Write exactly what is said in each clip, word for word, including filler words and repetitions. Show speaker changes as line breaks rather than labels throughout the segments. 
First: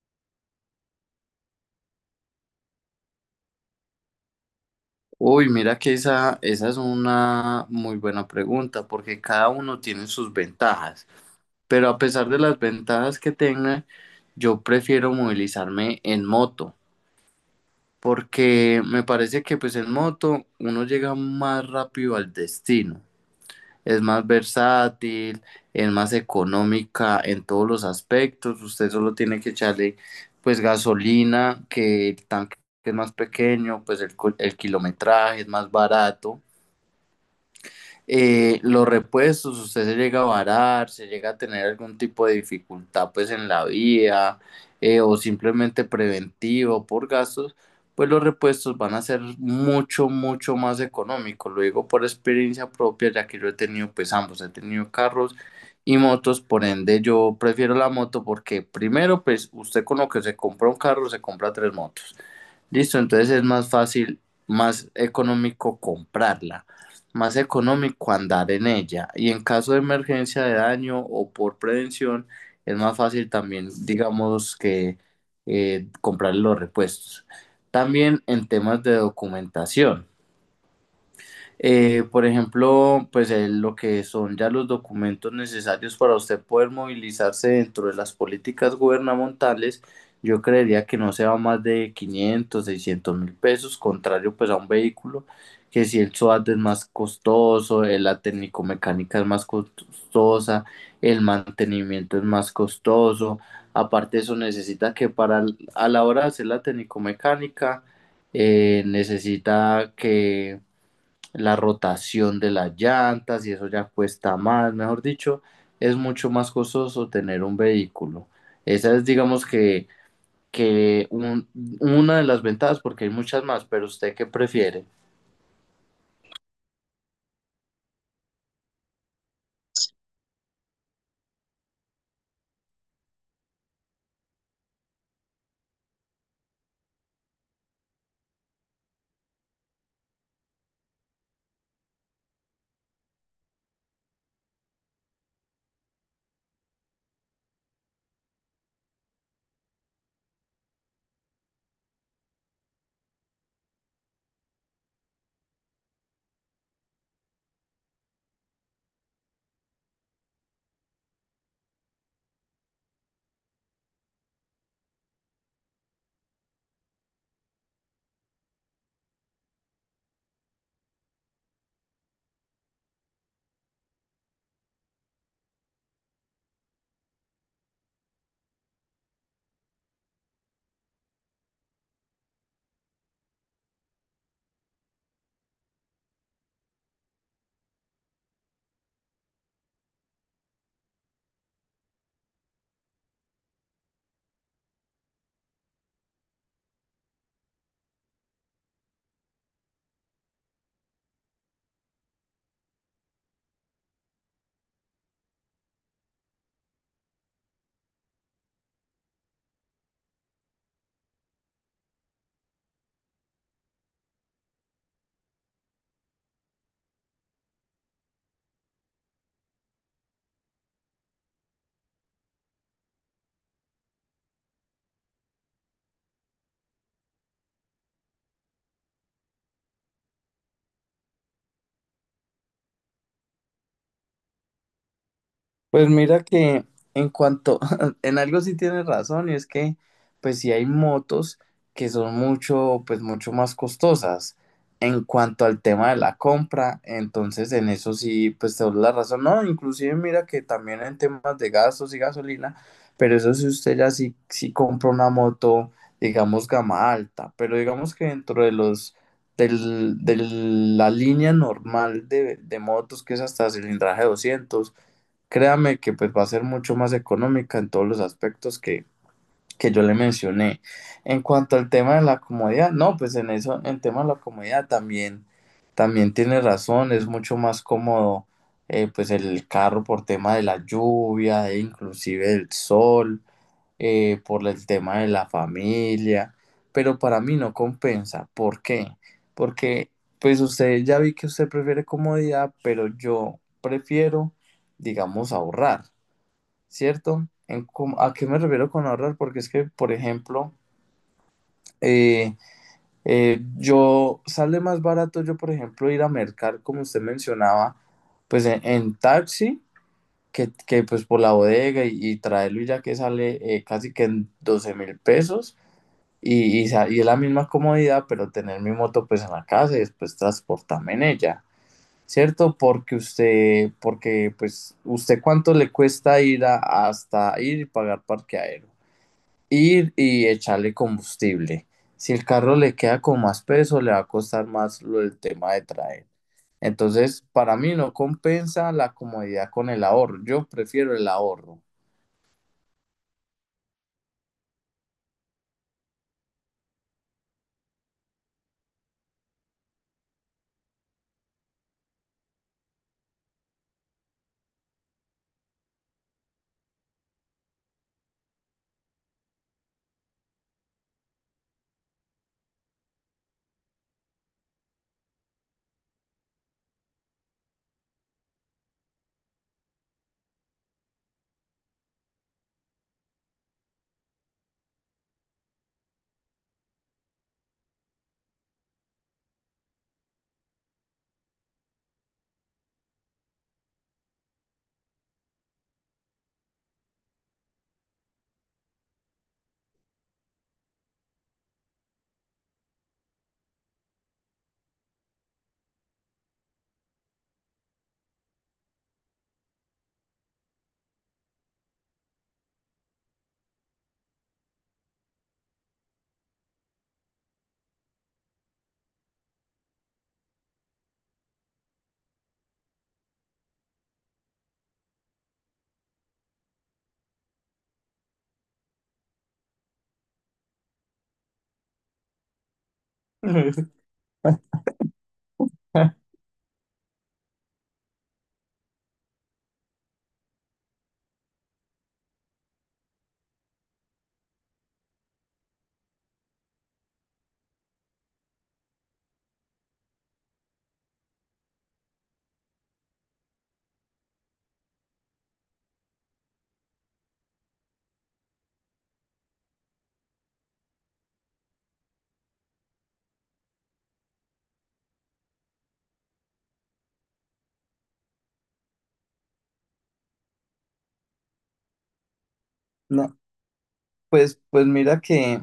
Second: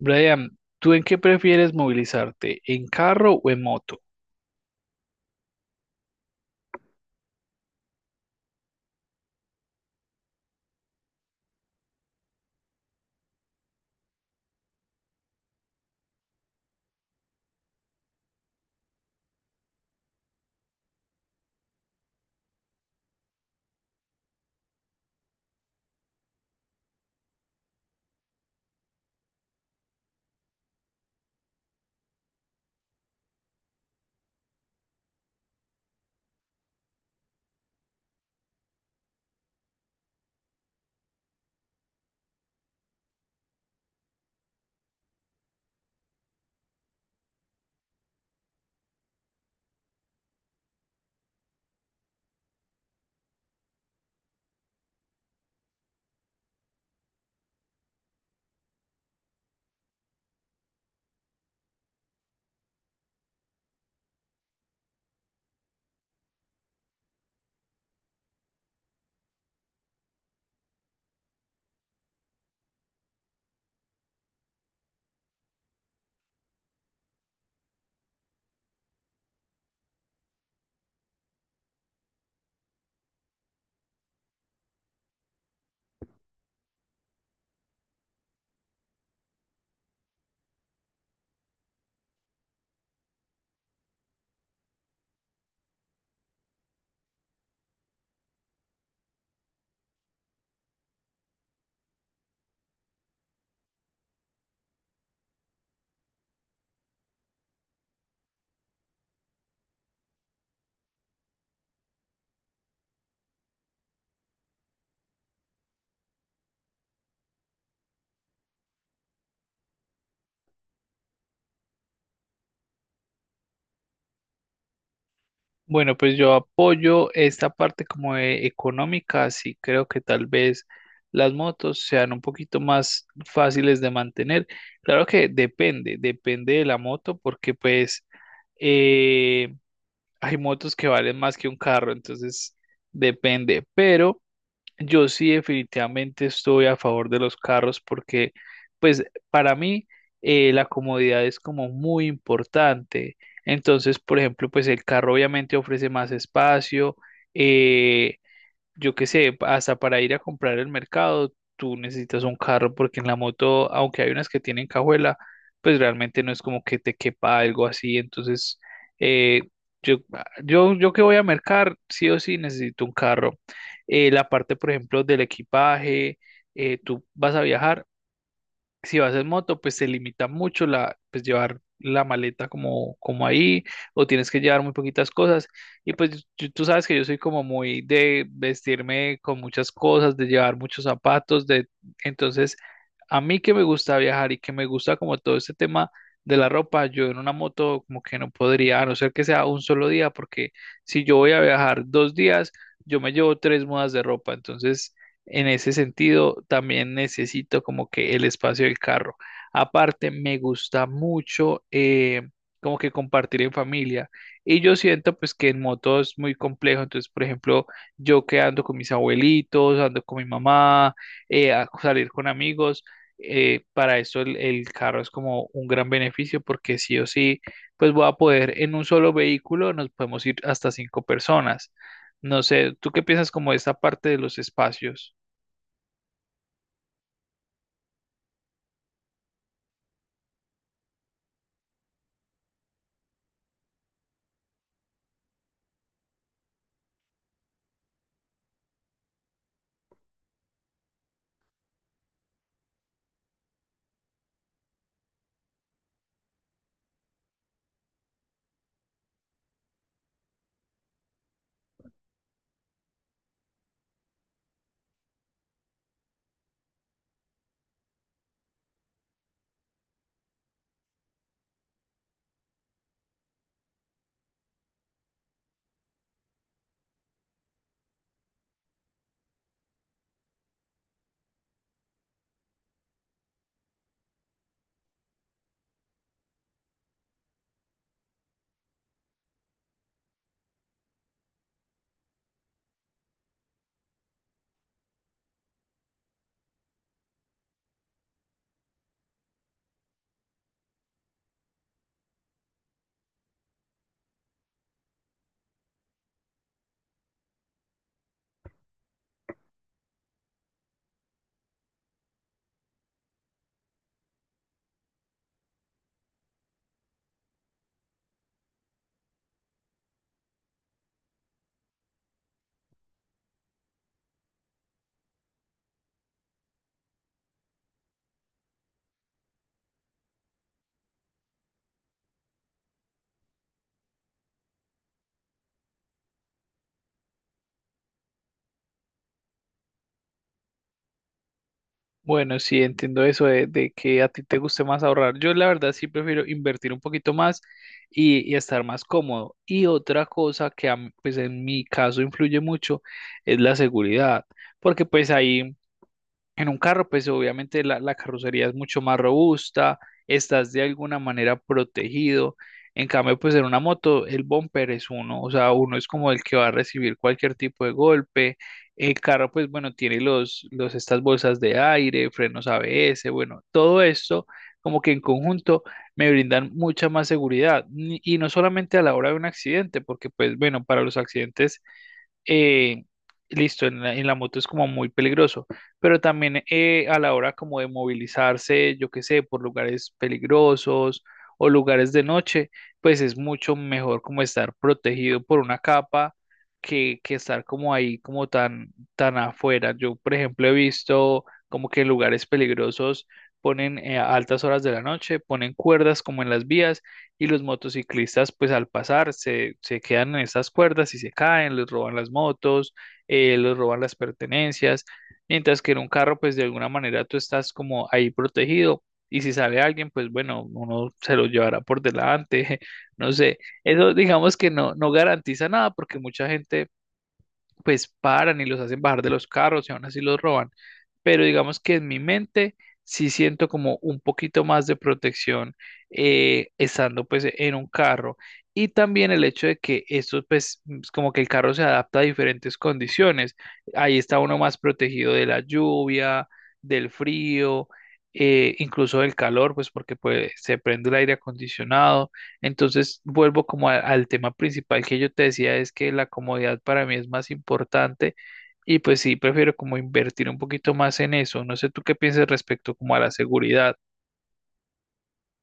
Brian, ¿tú en qué prefieres movilizarte? ¿En carro o en moto?
Uy, mira que esa, esa es una muy buena pregunta, porque cada uno tiene sus ventajas, pero a pesar de las ventajas que tenga, yo prefiero movilizarme en moto, porque me parece que pues en moto uno llega más rápido al destino, es más versátil, es más económica en todos los aspectos, usted solo tiene que echarle pues gasolina, que el tanque es más pequeño, pues el, co- el kilometraje es más barato. Eh, los repuestos, usted se llega a varar, se llega a tener algún tipo de dificultad pues en la vía, eh, o simplemente preventivo por gastos, pues los repuestos van a ser mucho, mucho más económicos. Lo digo por experiencia propia, ya que yo he tenido pues ambos, he tenido carros y motos, por ende yo prefiero la moto porque primero pues usted con lo que se compra un carro se compra tres motos. Listo, entonces es más fácil, más económico comprarla, más económico andar en ella. Y en caso de emergencia de daño o por prevención, es más fácil también, digamos, que eh, comprar los repuestos. También en temas de documentación. Eh, por ejemplo, pues eh, lo que son ya los documentos necesarios para usted poder movilizarse dentro de las políticas gubernamentales, yo creería que no se va más de quinientos seiscientos mil pesos, contrario pues a un vehículo que si el SOAT es más costoso, eh, la técnico-mecánica es más costosa, el mantenimiento es más costoso, aparte de eso necesita que para a la hora de hacer la técnico-mecánica, eh, necesita que la rotación de las llantas y eso ya cuesta más, mejor dicho, es mucho más costoso tener un vehículo. Esa es, digamos que, que un- una de las ventajas, porque hay muchas más, pero ¿usted qué prefiere?
Bueno, pues yo apoyo esta parte como de económica, así creo que tal vez las motos sean un poquito más fáciles de mantener. Claro que depende, depende de la moto, porque pues eh, hay motos que valen más que un carro, entonces depende, pero... Yo sí definitivamente estoy a favor de los carros porque, pues, para mí eh, la comodidad es como muy importante. Entonces, por ejemplo, pues el carro obviamente ofrece más espacio, eh, yo qué sé, hasta para ir a comprar el mercado, tú necesitas un carro porque en la moto, aunque hay unas que tienen cajuela, pues realmente no es como que te quepa algo así. Entonces, eh, yo, yo, yo que voy a mercar, sí o sí necesito un carro. Eh, la parte, por ejemplo, del equipaje, eh, tú vas a viajar, si vas en moto, pues se limita mucho la, pues llevar la maleta como, como ahí, o tienes que llevar muy poquitas cosas. Y pues yo- tú sabes que yo soy como muy de vestirme con muchas cosas, de llevar muchos zapatos, de entonces a mí que me gusta viajar y que me gusta como todo este tema de la ropa, yo en una moto como que no podría, a no ser que sea un solo día, porque si yo voy a viajar dos días, yo me llevo tres mudas de ropa, entonces en ese sentido, también necesito como que el espacio del carro. Aparte, me gusta mucho eh, como que compartir en familia. Y yo siento pues que en moto es muy complejo. Entonces, por ejemplo, yo que ando con mis abuelitos, ando con mi mamá, eh, a salir con amigos, eh, para eso el, el carro es como un gran beneficio porque sí o sí, pues voy a poder en un solo vehículo, nos podemos ir hasta cinco personas. No sé, ¿tú qué piensas como de esta parte de los espacios?
Pues mira que en cuanto, en algo sí tienes razón, y es que pues sí hay motos que son mucho, pues mucho más costosas en cuanto al tema de la compra, entonces en eso sí, pues te doy la razón. No, inclusive mira que también en temas de gastos y gasolina, pero eso sí, usted ya sí, sí compra una moto, digamos, gama alta, pero digamos que dentro de los... Del, de la línea normal de, de motos que es hasta cilindraje doscientos. Créame que pues va a ser mucho más económica en todos los aspectos que, que yo le mencioné. En cuanto al tema de la comodidad, no, pues en eso, en tema de la comodidad también, también tiene razón, es mucho más cómodo, eh, pues el carro por tema de la lluvia, e inclusive el sol, eh, por el tema de la familia, pero para mí no compensa. ¿Por qué? Porque pues usted ya vi que usted prefiere comodidad, pero yo prefiero, digamos, ahorrar. ¿Cierto? En cómo- ¿a qué me refiero con ahorrar? Porque es que, por ejemplo, eh, eh, yo sale más barato yo, por ejemplo, ir a mercar, como usted mencionaba, pues en, en taxi, que, que pues por la bodega y, y traerlo y ya que sale, eh, casi que en doce mil pesos y, y, sa- y es la misma comodidad, pero tener mi moto pues en la casa y después transportarme en ella. ¿Cierto? Porque usted, porque pues, ¿usted cuánto le cuesta ir a- hasta ir y pagar parqueadero? Ir y echarle combustible. Si el carro le queda con más peso, le va a costar más lo, el tema de traer. Entonces, para mí no compensa la comodidad con el ahorro. Yo prefiero el ahorro.
Bueno, sí, entiendo eso de, de que a ti te guste más ahorrar. Yo la verdad sí prefiero invertir un poquito más y, y estar más cómodo. Y otra cosa que a mí, pues en mi caso influye mucho es la seguridad, porque pues ahí en un carro, pues obviamente la, la carrocería es mucho más robusta, estás de alguna manera protegido. En cambio, pues en una moto, el bumper es uno, o sea, uno es como el que va a recibir cualquier tipo de golpe. El carro, pues bueno, tiene los, los, estas bolsas de aire, frenos A B S, bueno, todo esto como que en conjunto me brindan mucha más seguridad. Ni- Y no solamente a la hora de un accidente, porque pues bueno, para los accidentes eh, listo, en la, en la moto es como muy peligroso, pero también eh, a la hora como de movilizarse, yo qué sé, por lugares peligrosos o lugares de noche, pues es mucho mejor como estar protegido por una capa que, que estar como ahí, como tan, tan afuera. Yo, por ejemplo, he visto como que en lugares peligrosos ponen eh, a altas horas de la noche, ponen cuerdas como en las vías y los motociclistas pues al pasar se, se quedan en esas cuerdas y se caen, les roban las motos, eh, les roban las pertenencias, mientras que en un carro pues de alguna manera tú estás como ahí protegido y si sale alguien pues bueno, uno se lo llevará por delante, no sé, eso digamos que no, no garantiza nada porque mucha gente pues paran y los hacen bajar de los carros y aún así los roban. Pero digamos que en mi mente sí siento como un poquito más de protección eh, estando pues en un carro. Y también el hecho de que esto pues mm, es como que el carro se adapta a diferentes condiciones. Ahí está uno más protegido de la lluvia, del frío, eh, incluso del calor, pues porque pues, se prende el aire acondicionado. Entonces, vuelvo como a- al tema principal que yo te decía, es que la comodidad para mí es más importante y pues sí, prefiero como invertir un poquito más en eso. No sé tú qué piensas respecto como a la
No.
seguridad.
Pues, pues mira que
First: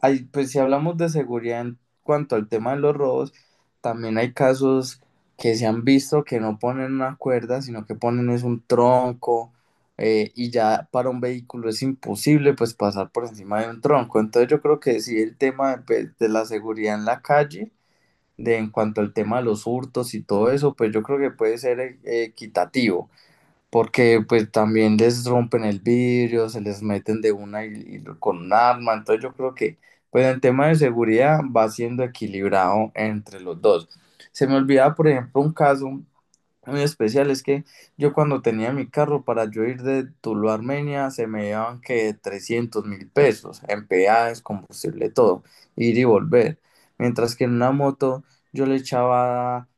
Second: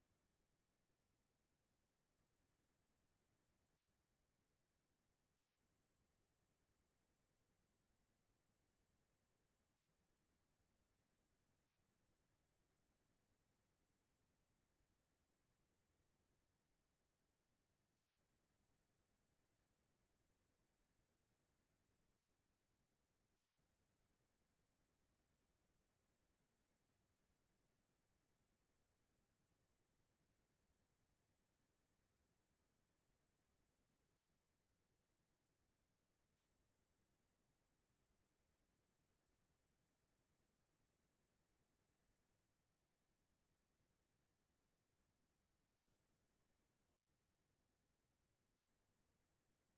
hay, pues si hablamos de seguridad en cuanto al tema de los robos, también hay casos que se han visto que no ponen una cuerda, sino que ponen es un tronco, eh, y ya para un vehículo es imposible pues pasar por encima de un tronco. Entonces yo creo que sí el tema de, pues, de la seguridad en la calle, de en cuanto al tema de los hurtos y todo eso, pues yo creo que puede ser, eh, equitativo, porque pues también les rompen el vidrio, se les meten de una y, y con un arma, entonces yo creo que pues en tema de seguridad va siendo equilibrado entre los dos. Se me olvidaba, por ejemplo, un caso muy especial es que yo cuando tenía mi carro, para yo ir de Tuluá a Armenia se me llevaban que trescientos mil pesos en peajes, combustible, todo, ir y volver. Mientras que en una moto yo le echaba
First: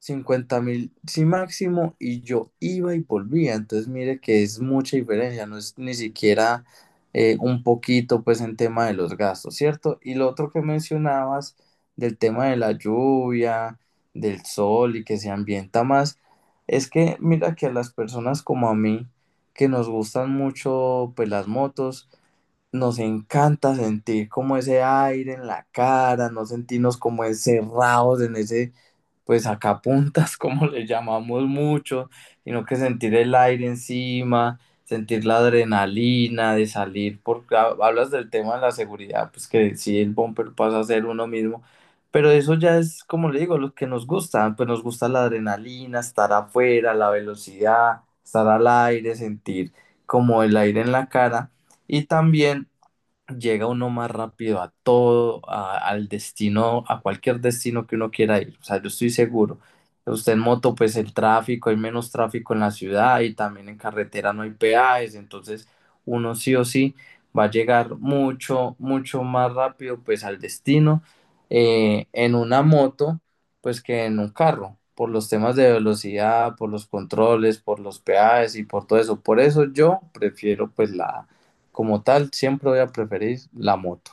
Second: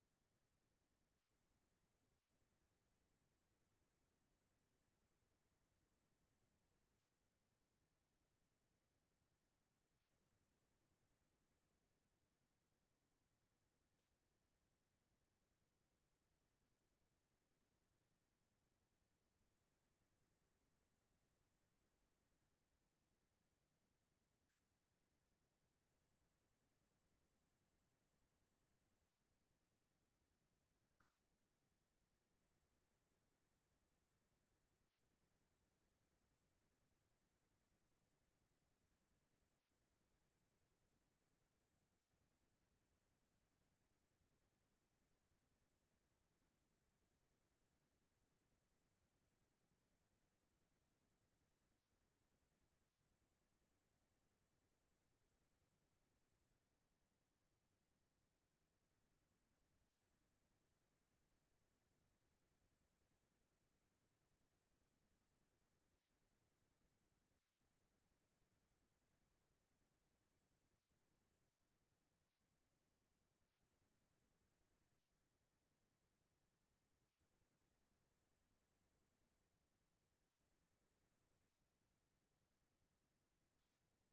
cincuenta mil, sí máximo, y yo iba y volvía. Entonces mire que es mucha diferencia, no es ni siquiera, eh, un poquito pues en tema de los gastos, ¿cierto? Y lo otro que mencionabas del tema de la lluvia, del sol y que se ambienta más. Es que mira que a las personas como a mí, que nos gustan mucho pues las motos, nos encanta sentir como ese aire en la cara, no sentirnos como encerrados en ese, pues sacapuntas, como le llamamos mucho, sino que sentir el aire encima, sentir la adrenalina de salir, porque ha- hablas del tema de la seguridad, pues que sí, el bumper pasa a ser uno mismo, pero eso ya es, como le digo, lo que nos gusta, pues nos gusta la adrenalina, estar afuera, la velocidad, estar al aire, sentir como el aire en la cara, y también llega uno más rápido a todo, a- al destino, a cualquier destino que uno quiera ir. O sea, yo estoy seguro. Usted en moto, pues el tráfico, hay menos tráfico en la ciudad y también en carretera no hay peajes, entonces uno sí o sí va a llegar mucho, mucho más rápido pues al destino, eh, en una moto pues que en un carro, por los temas de velocidad, por los controles, por los peajes y por todo eso. Por eso yo prefiero pues la como tal, siempre voy a preferir la moto.